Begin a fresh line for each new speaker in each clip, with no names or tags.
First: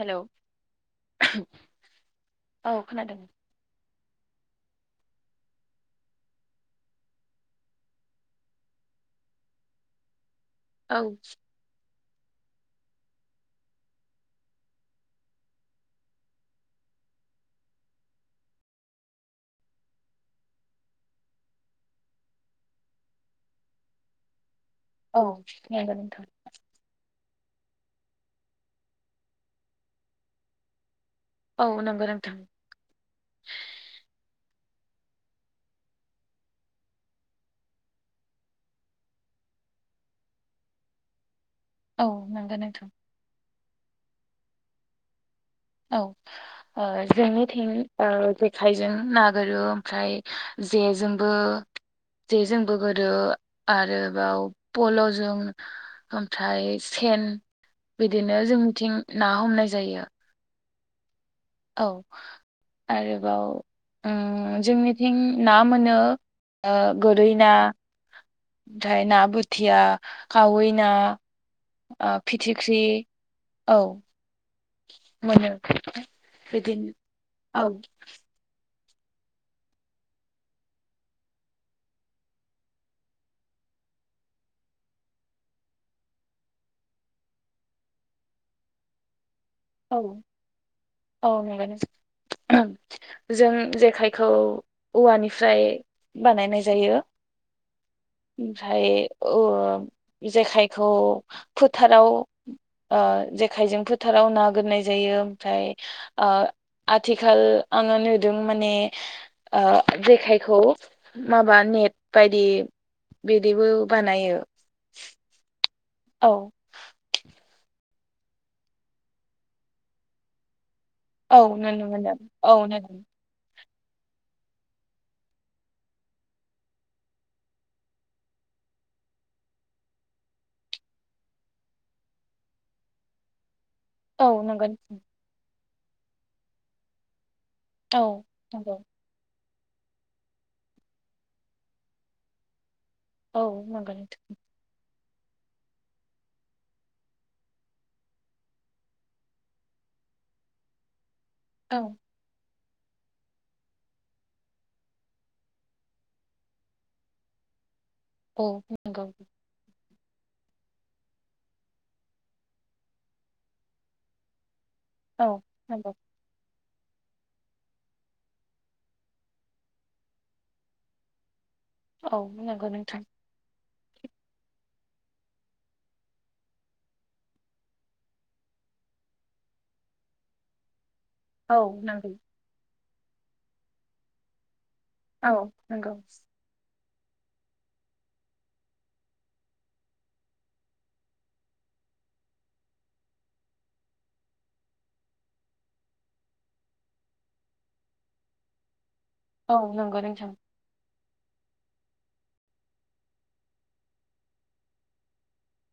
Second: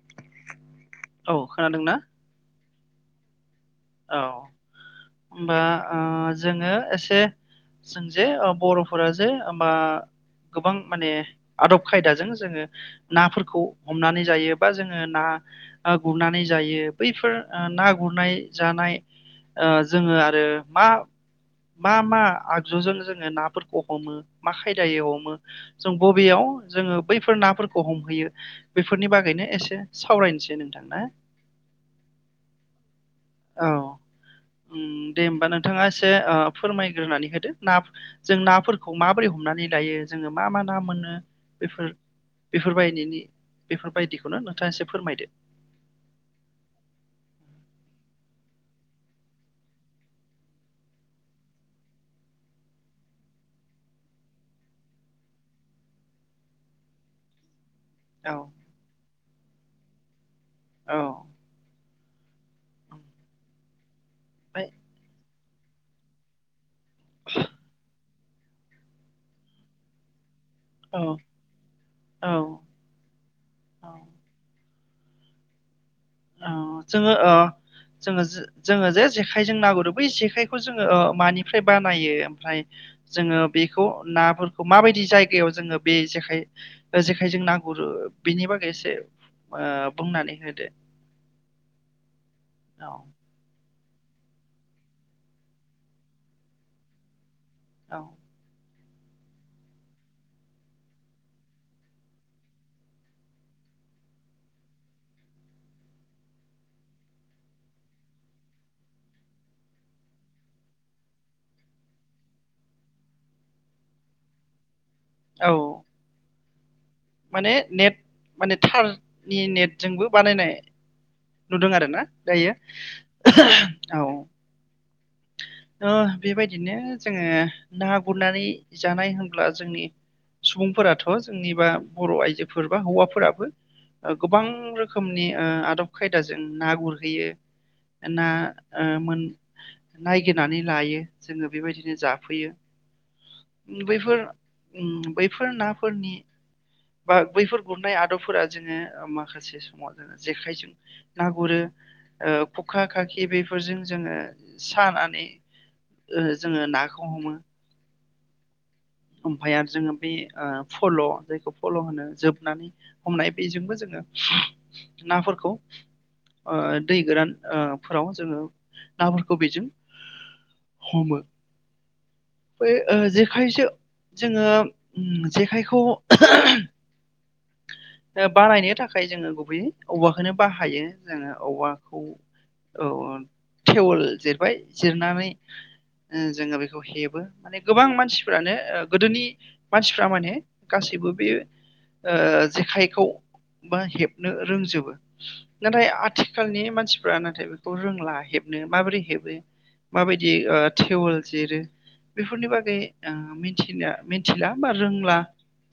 Hello
औ खोनादोंना
औ खोनादों
औ होमबा ओ जोङो एसे जों जे ओ बर'फोरा जे होमबा गोबां
औ
माने आदब खायदाजों जोङो नाफोरखौ हमनानै जायो बा जोङो ना गुरनानै जायो बैफोर ना गुरनाय जानाय ओ जोङो आरो मा मा मा आगजुजों जोङो नाफोरखौ हमो मा खायदायै हमो जों
नंगौ नोंथां
बबेयाव जोङो बैफोर नाफोरखौ हमहैयो बेफोरनि बागैनो एसे सावरायनोसै नोंथां ना
औ नंगौ नोंथां
औ ओम दे होमबा नोंथाङा एसे ओ फोरमायग्रोनानै होदो ना जों नाफोरखौ माबोरै हमनानै लायो जोङो मा मा ना मोनो बेफोर
औ नंगौ
बेफोर
नोंथां
बायदिनि बेफोर बायदिखौनो नोंथाङा एसे फोरमायदो
औ ओ जोंनिथिं ओ जेखाइजों ना गोरो ओमफ्राय जेजोंबो [inaudible] जेजोंबो गोरो आरोबाव पल'जों ओमफ्राय सेन
औ
बिदिनो जोंनिथिं ना हमनाय जायो।
औ
औ
ओमफ्राय
आरोबाव उम जोंनिथिं ना मोनो ओ गोरै ना ओमफ्राय ना बोथिया खावै ना
औ
ओ
औ
फिथिख्रि औ मोनो
औ
बिदिनो
जोङो ओ
औ
जोङो जोङो जे जेखायजों नागुरो बै जेखायखौ जोङो ओ मानिफ्राय बानायो ओमफ्राय जोङो बे- खौ नाफोरखौ माबायदि जायगायाव जोङो बे जेखाइ ओ जेखाइजों ना गुरो बेनि बागै एसे ओ
औ
बुंनानै होदो।
औ [unintelligible] एहम
औ
जों जेखायखौ औवानिफ्राय बानायनाय जायो।
औ।
ओमफ्राय ओ जेखायखौ फोथाराव ओ जेखायजों फोथाराव ना गुरनाय जायो ओमफ्राय ओ आथिखाल आङो नुदों माने ओ जेखायखौ माबा नेट बायदि बिदिबो बानायो।
औ
औ।
माने नेट माने थारनि नेटजोंबो बानायनाय
औ
नुदों
नुनो
आरोना
मोनदों औ
दायो
नुदों
औ। [inaudible] त' बेबायदिनो जोङो ना गुरनानै जानाय होनब्ला जोंनि सुबुंफोराथ' जोंनि बा बर' आइजोफोर बा हौवाफोराबो ओ
औ
गोबां
नंगौ
रोखोमनि ओ आदब खायदाजों ना गुरहैयो।
औ
ना
नंगौ
ओ मोन- नायगिरनानै लायो जोङो बेबायदिनो
औ
जाफैयो।
नंगौ
बैफोर, ओम बैफोर नाफोरनि बा बैफोर गुरनाय आदबफोरा ओ जोङो माखासे समाव जोङो जेखाइजों ना गुरो
औ
ओ खखा, खाखि बेफोरजों जोङो सानानै ओ जोङो नाखौ हमो।
औ। नंगौ
ओमफाय आरो जोङो बे ओ फल' जायखौ फल' होनो जोबनानै हमनाय बेजोंबो जोङो
औ
नाफोरखौ
नंगौ
ओ दै गोरान ओ फोराव जोङो नाफोरखौ बेजों हमो।
औ नंगौ
बै ओ
नोंथां
जेखाइसो जोङो जेखाइखौ एहम ओ बानायनो थाखाय जोङो गुबैयै औवाखौनो बाहायो। जोङो
औ
औवाखौ
नंगौ
औ थेवेल जिरबाय जिरनानै
औ नंगौ
जोङो बेखौ हेबो माने गोबां मानसिफोरानो गोदोनि मानसिफ्रा माने गासैबो बेयो ओ जेखाइखौ बा हेबनो रोंजोबो। नाथाय आथिखालनि मानसिफ्रा नाथाय बेखौ रोंला हेब- नो माबोरै हेबो
औ नंगौ नोंथां
माबायदि ओ थेवेल जिरो बेफोरनि बागै ओ मिथिनो मिथिला बा रोंला-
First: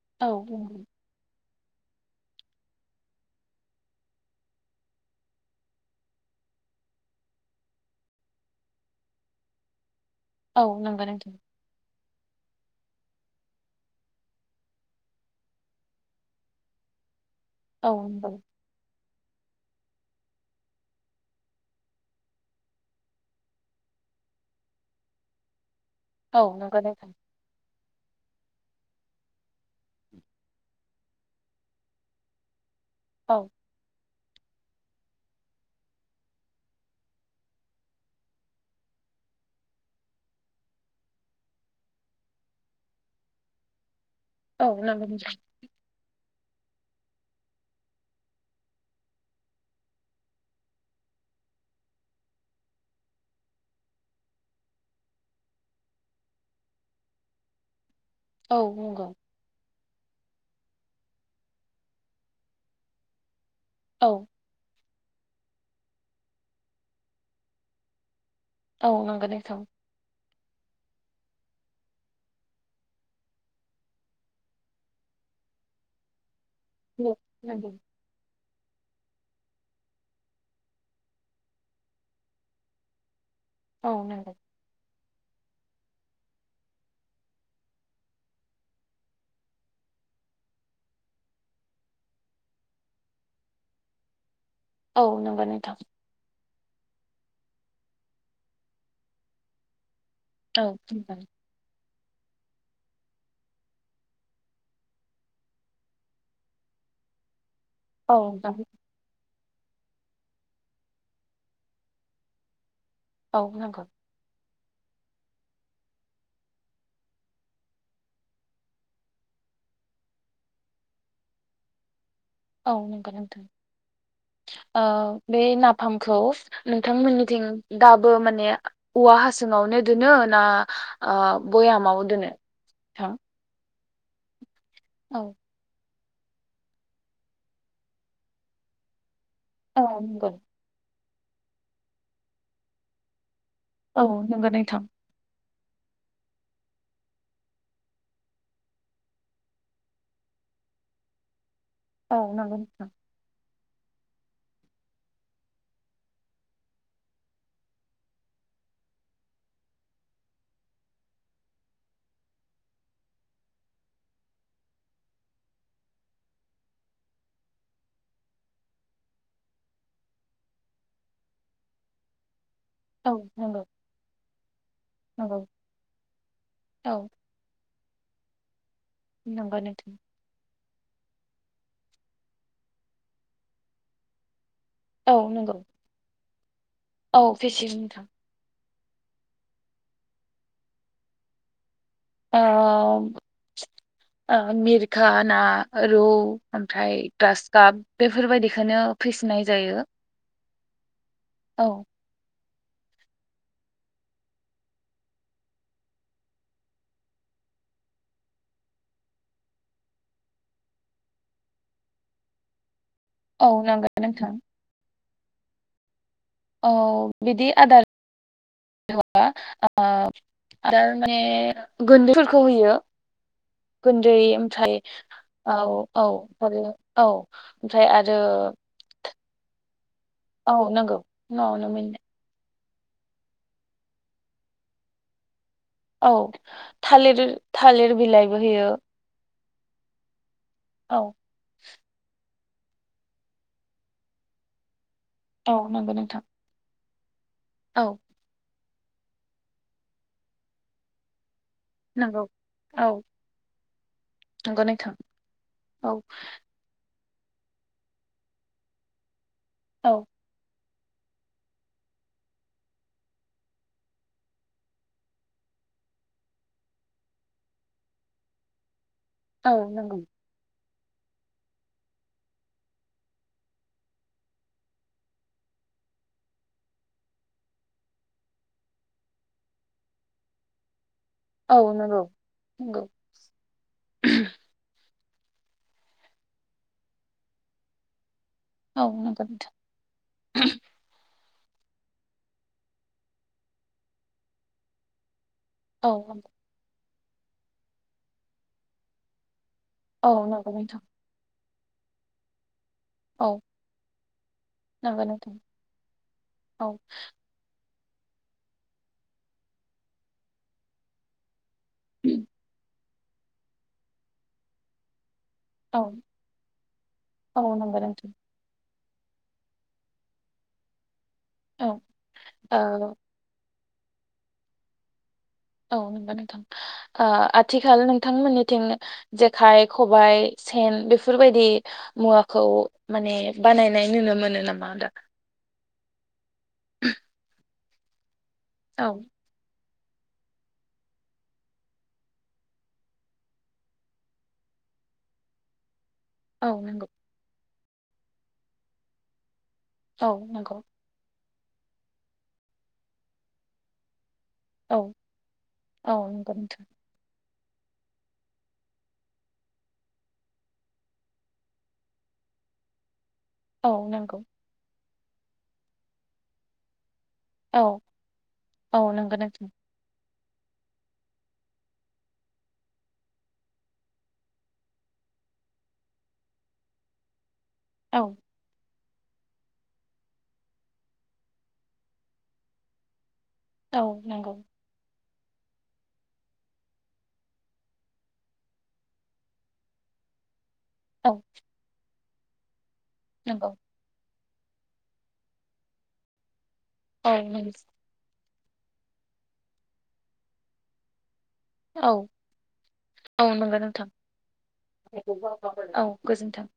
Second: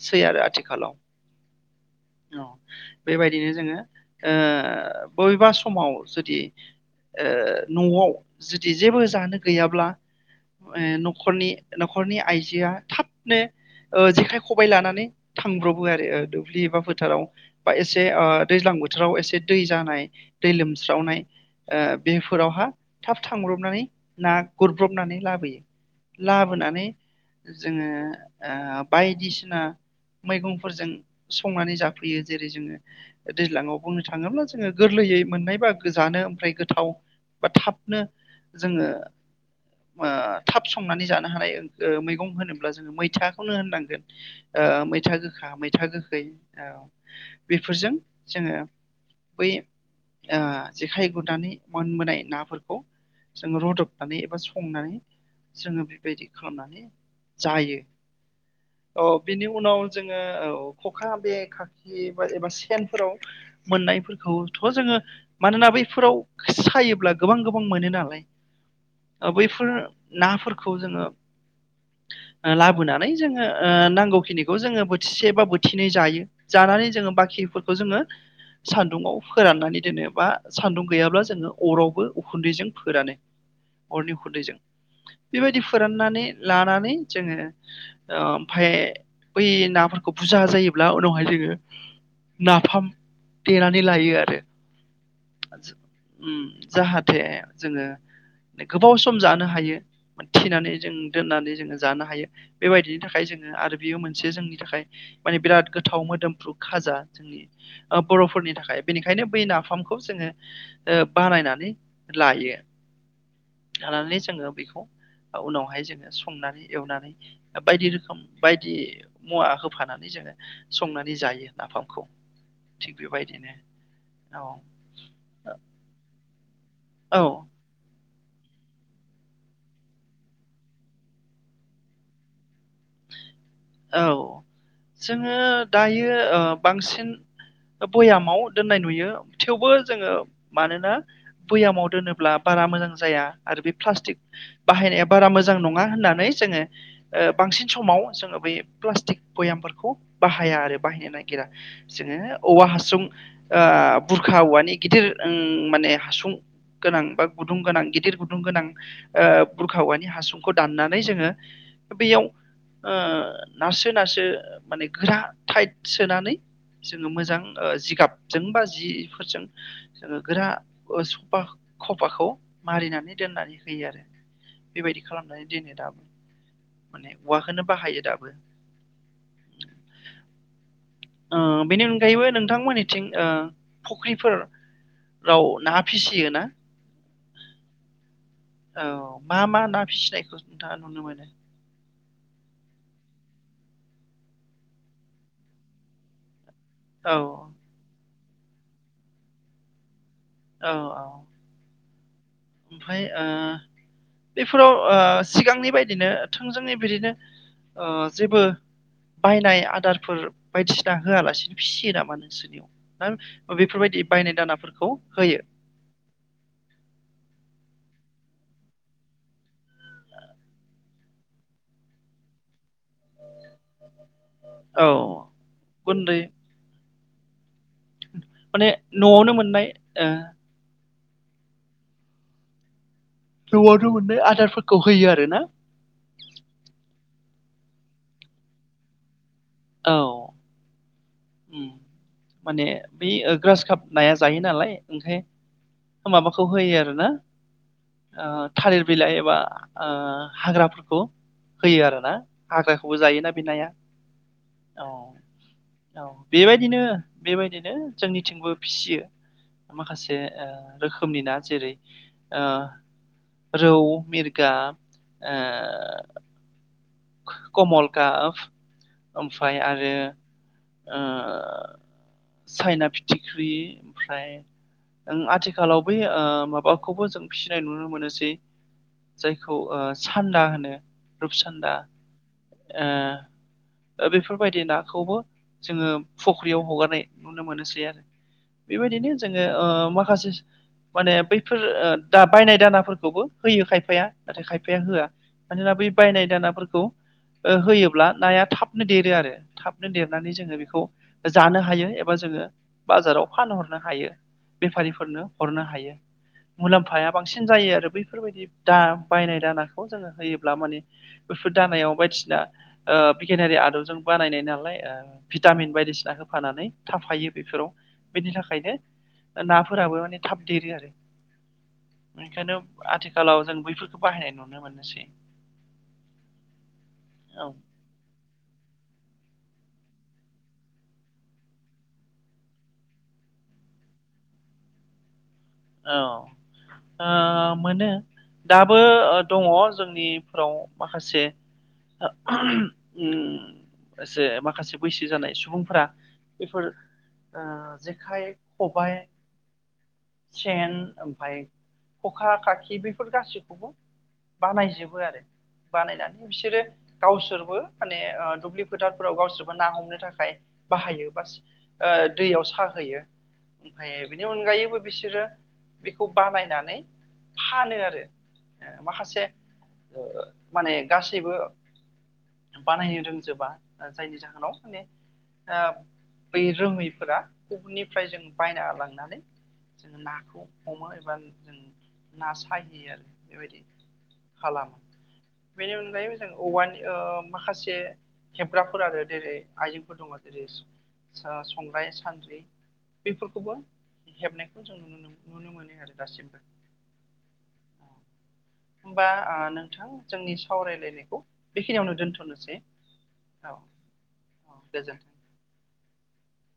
सै
औ
आरो
नंगौ
आथिखालाव। औ बेबायदिनो जोङो ओ बबेबा समाव जुदि ओ न'आव जुदि जेबो जानो गैयाब्ला
औ
ओ
नंगौ नोंथां
न'खरनि न'खरनि आइजोआ थाबनो ओ जेखाय खबाइ लानानै थांब्र- बो आरो ओ दुब्लि एबा फोथाराव बा
औ
एसे ओ
नंगौ
दैज्लां बो- थोराव एसे दै जानाय दै लोमस्रावनाय ओ बेफोरावहा थाब थांब्रबनानै ना गुरब्रबनानै लाबोयो।
औ नंगौ
लाबोनानै
नोंथां
जोङो ओ बायदिसिना मैगं- फोरजों संनानै जाफैयो। जेरै जोङो
औ
दैज्लांआवबो थाङोब्ला जोङो गोरलैयै मोननाय बागो जानो ओमफ्राय गोथाव बा थाबनो जोङो ओ थाब संनानै जानो हानाय ओ मैगं होनोब्ला जोङो मैथाखौनो होननांगोन
औ
ओ
नां
मैथा
[unintelligible]
गोखा मैथा गोखै औ बेफोरजों जोङो बै ओ जेखाइ गुरनानै मोनबोनाय नाफोरखौ। जोङो रुदबनानै एबा संनानै जोङो बेबायदि खालामनानै जायो औ बिनि उनाव। जोङो औ खखा बे खाखि बा एबा सेनफोराव
औ
मोननायफोरखौथ' जोङो मानोना बैफोराव सायोब्ला गोबां गोबां मोनो नालाय
औ नंगौ नोंथां।
बैफोर नाफोरखौ जोङो लाबोनानै जोङो ओ नांगौखिनि खौ जोङो बोथिसे बा बोथिनै जायो जानानै जोङो
नंगौ
बाखिफोरखौ जोङो। सान्दुंङाव फोराननानै दोनो बा सान्दुं गैयाब्ला जोङो अरावबो उखुन्दैजों फोरानो
औ
अरनि
नंगौ
उखुन्दैजों। बेबायदि फोराननानै लानानै जोङो ओमफाय। बै नाफोरखौ बुरजा जायोब्ला उनावहाय जोङो। नाफाम देनानै लायो आरो
औ नंगौ नोंथां।
उम जाहाथे जोङो गोबाव सम जानो हायो
औ
थिनानै जों
नंगौ
दोननानै जोङो जानो हायो बेबायदिनि थाखाय जोङो आरो। बेयो मोनसे जोंनि थाखाय माने बिराद गोथाव मोदोमफ्रु खाजा जोंनि।
औ
बर'फोरनि
नंगौ
थाखाय बेनिखायनो। बै नाफामखौ जोङो बानायनानै लायो।
औ नंगौ
[unintelligible] उनावहाय जोङो संनानै एवनानै बायदि रोखोम बायदि मुवा होफानानै जोङो संनानै जायो नाफामखौ
औ
थिग
नंगौ नोंथां
बेबायदिनो औ
ओ बे नाफामखौ
औ
नोंथांमोननिथिं दाब बो माने औवा हासुंङावनो दोनो ना ओ बयामाव दोनो ह
औ जोङो दायो यो ओ बांसिन बयामाव दोननाय नुयो थेवबो
औ
जोङो
नंगौ
मानोना बैयामाव दोनोब्ला बारा मोजां जाया आरो बे
औ
प्लास्टिक
नंगौ नोंथां
बाहायनाया बारा मोजां नङा होननानै जोङो ओ बांसिन। समाव जोङो बै प्लास्टिक बयामफोरखौ बाहाया आरो बाहायनो नागिरा
औ
जोङो
नंगौ
औवा
नोंथां
हासुं ओ बुरखा औवानि गिदिर ओं माने हासुं गोनां बा गुदुं गोनां गिदिर गुदुं गोनां ओ बुरखावानि हासुंखौ दाननानै जोङो। बेयाव ओ नारसो नारसो माने गोरा टाइट सोनानै। जोङो मोजां ओ जिगाबजों बा जिफोरजों जोङो गोरा सफा खफाखौ
औ
मारिनानै दोननानै
नंगौ
होयो आरो बेबायदि
नंगौ
खालामनानै दोनो दाबो
औ
माने औवाखौनो बाहायो दाबो।
नंगौ नोंथां
ओ बेनि अनगायैबो नोंथांमोननिथिं ओ फुख्रिफोर।
औ
राव
नंगौ
ना फिसियो ना?
औ फेसियो नोंथां।
औ मा मा ना फिसिनायखौ नोंथाङा नुनो मोनो।
ओ ओ ओ मिरखा ना रौ। ओमफ्राय
औ
गास काप बेफोरबायदिखौनो फिसिनाय जायो।
औ औ
औ
ओमफ्राय ओ बेफोराव ओ सिगांनि बायदिनो थोंजोङै बिदिनो ओ जेबो बायनाय आदारफोर बायदिसिना होआलासिनो फिसियो नामा नोंसोरनियाव
औ नंगौ
बेफोरबायदि
नोंथां
बायनाय दानाफोरखौ होयो।
औ बिदि आदार [unintelligible] आ आदार माने गुन्दैफोरखौ होयो गुन्दै ओमफ्राय
औ
औ औ
गुन्दै
आरो औ ओमफ्राय आरो
माने न'आवनो मोननाय ओ
औ नंगौ न' नोमेन
ज'आवनो मोननाय आदारफोरखौ होयो आरो ना
औ थालिर थालिर बिलाइबो होयो
औ
औ
उम माने बै ग्रास काब नाया जायो नालाय ओंखाय
औ नंगौ नोंथां
माबाखौ होयो आ रोना
औ
ओ थालिर बिलाइ एबा ओ हाग्राफोरखौ होयो आरो ना
नंगौ औ
हाग्राखौबो जायोना बि नाया
नंगौ
औ
नोंथां
औ बेबायदिनो बेबायदिनो जोंनिथिंबो फिसियो
औ
माखासे ओ रोखोमनि ना जेरै ओ रौ मिरका ओ कमल काब
औ
ओमफ्राय आरो
नंगौ
ओ साइना फिथिख्रि ओमफ्राय ओं आथिखालाव बै ओ माबाखौबो जों फिसिनाय नुनो मोनोसै जायखौ ओ सान्दा होनो रुप
औ
सान्दा
नंगौ नंगौ
ओह ओ बेफोरबायदि नाखौबो जोङो फख्रियाव हगारनाय नुनो मोनोसै आरो
औ
बेबायदिनो
नंगौ
जोङो
नोंथां
ओ माखासेस माने बै फोर ओ दा बायनाय दानाफोरखौबो होयो खायफाया नाथाय खायफाया होआ मानोना बै
औ
बायनाय
नंगौ।
दानाफोरखौ उ होयोब्ला नाया थाबनो देरो आरो थाबनो
औ
देरनानै
नंगौ
जोङो
नोंथां
बेखौ जानो हायो एबा जोङो बाजाराव
औ
फानहरनो हायो
नंगौ
बेफारिफोरनो
नोंथां
हरनो हायो।
औ
मुलाम्फाया बांसिन जायो आरो बैफोरबायदि दा बायनाय दानाखौ जोङो होयोब्ला माने बेफोर दानायाव बायदिसिना ओ भेकेनारि आदबजों बानायनाय नालाय भिटामिन
औ
बायदिसिना होफानानै थाफायो
औ
बेफोराव
नंगौ नोंथां
बेनि थाखायनो ना फोराबो माने थाब देरो आरो
औ
बेखायनो
ओ
आथिखालाव जों बै फोरखौ बाहायनाय नुनो मोनोसै
औ नंगौ नोंथां ओ आथिखाल नोंथांमोननि थिं जेखाय खबबाय सेन बेफोरबायदि मुवाखौ माने बानायनाय नुनो मोनो नामा दा
औ ओ मोनो दाबो
औ
ओ दङ जोंनिफोराव माखासे [unintelligible] उम से माखासे बैसो जानाय सुबुंफोरा
औ
बेफोर
नंगौ
ओ जेखाइ खबायाइ
औ नंगौ
सेन ओमफफ्राय खखा खाखि बेफोर गासैखौबो
औ
बानायजोबो आरो
औ
बानायनानै
नंगौ
बिसोरो
नोंथां
गावसोर दुब्लि फोथाराव गावसोरबो ना हमनो थाखाय बाहायो बा ओ दैयाव साहैयो
औ
ओमफ्राय
नंगौ
बिनि अनगायैबो बिसोरो बेखौ बानायनानै
औ
फानो आरो ऐ
औ नंगौ
माखासे
नोंथां
ओ माने गासैबो बानायनो रोंजोबा जायनि जाहोनाव माने बै रोङैफोरा
औ
गुबुननिफ्राय जों बायना लांनानै जोङो नाखौ हमो एबा जों ना साहयो आरो बेबायदि
औ नंगौ
खालामा बेनि अनगायै मोजां औवानि ओ माखासे खेब्राफोर आरो जेरै आइजेंफोर दं जेरै
औ
संग्राय सान्द्रि
नंगौ
बेफोरखौबो हेबनाय खौ जों न नुनो मोनो आरो दासिमबो
औ
होमबा नोंथां ओ जोंनि सावरायलायनायखौ
औ
बेखिनियावनो दोनथ'नोसै
औ नंगोन नोंथां
औ गोजोन्थों
औ गोजोन्थों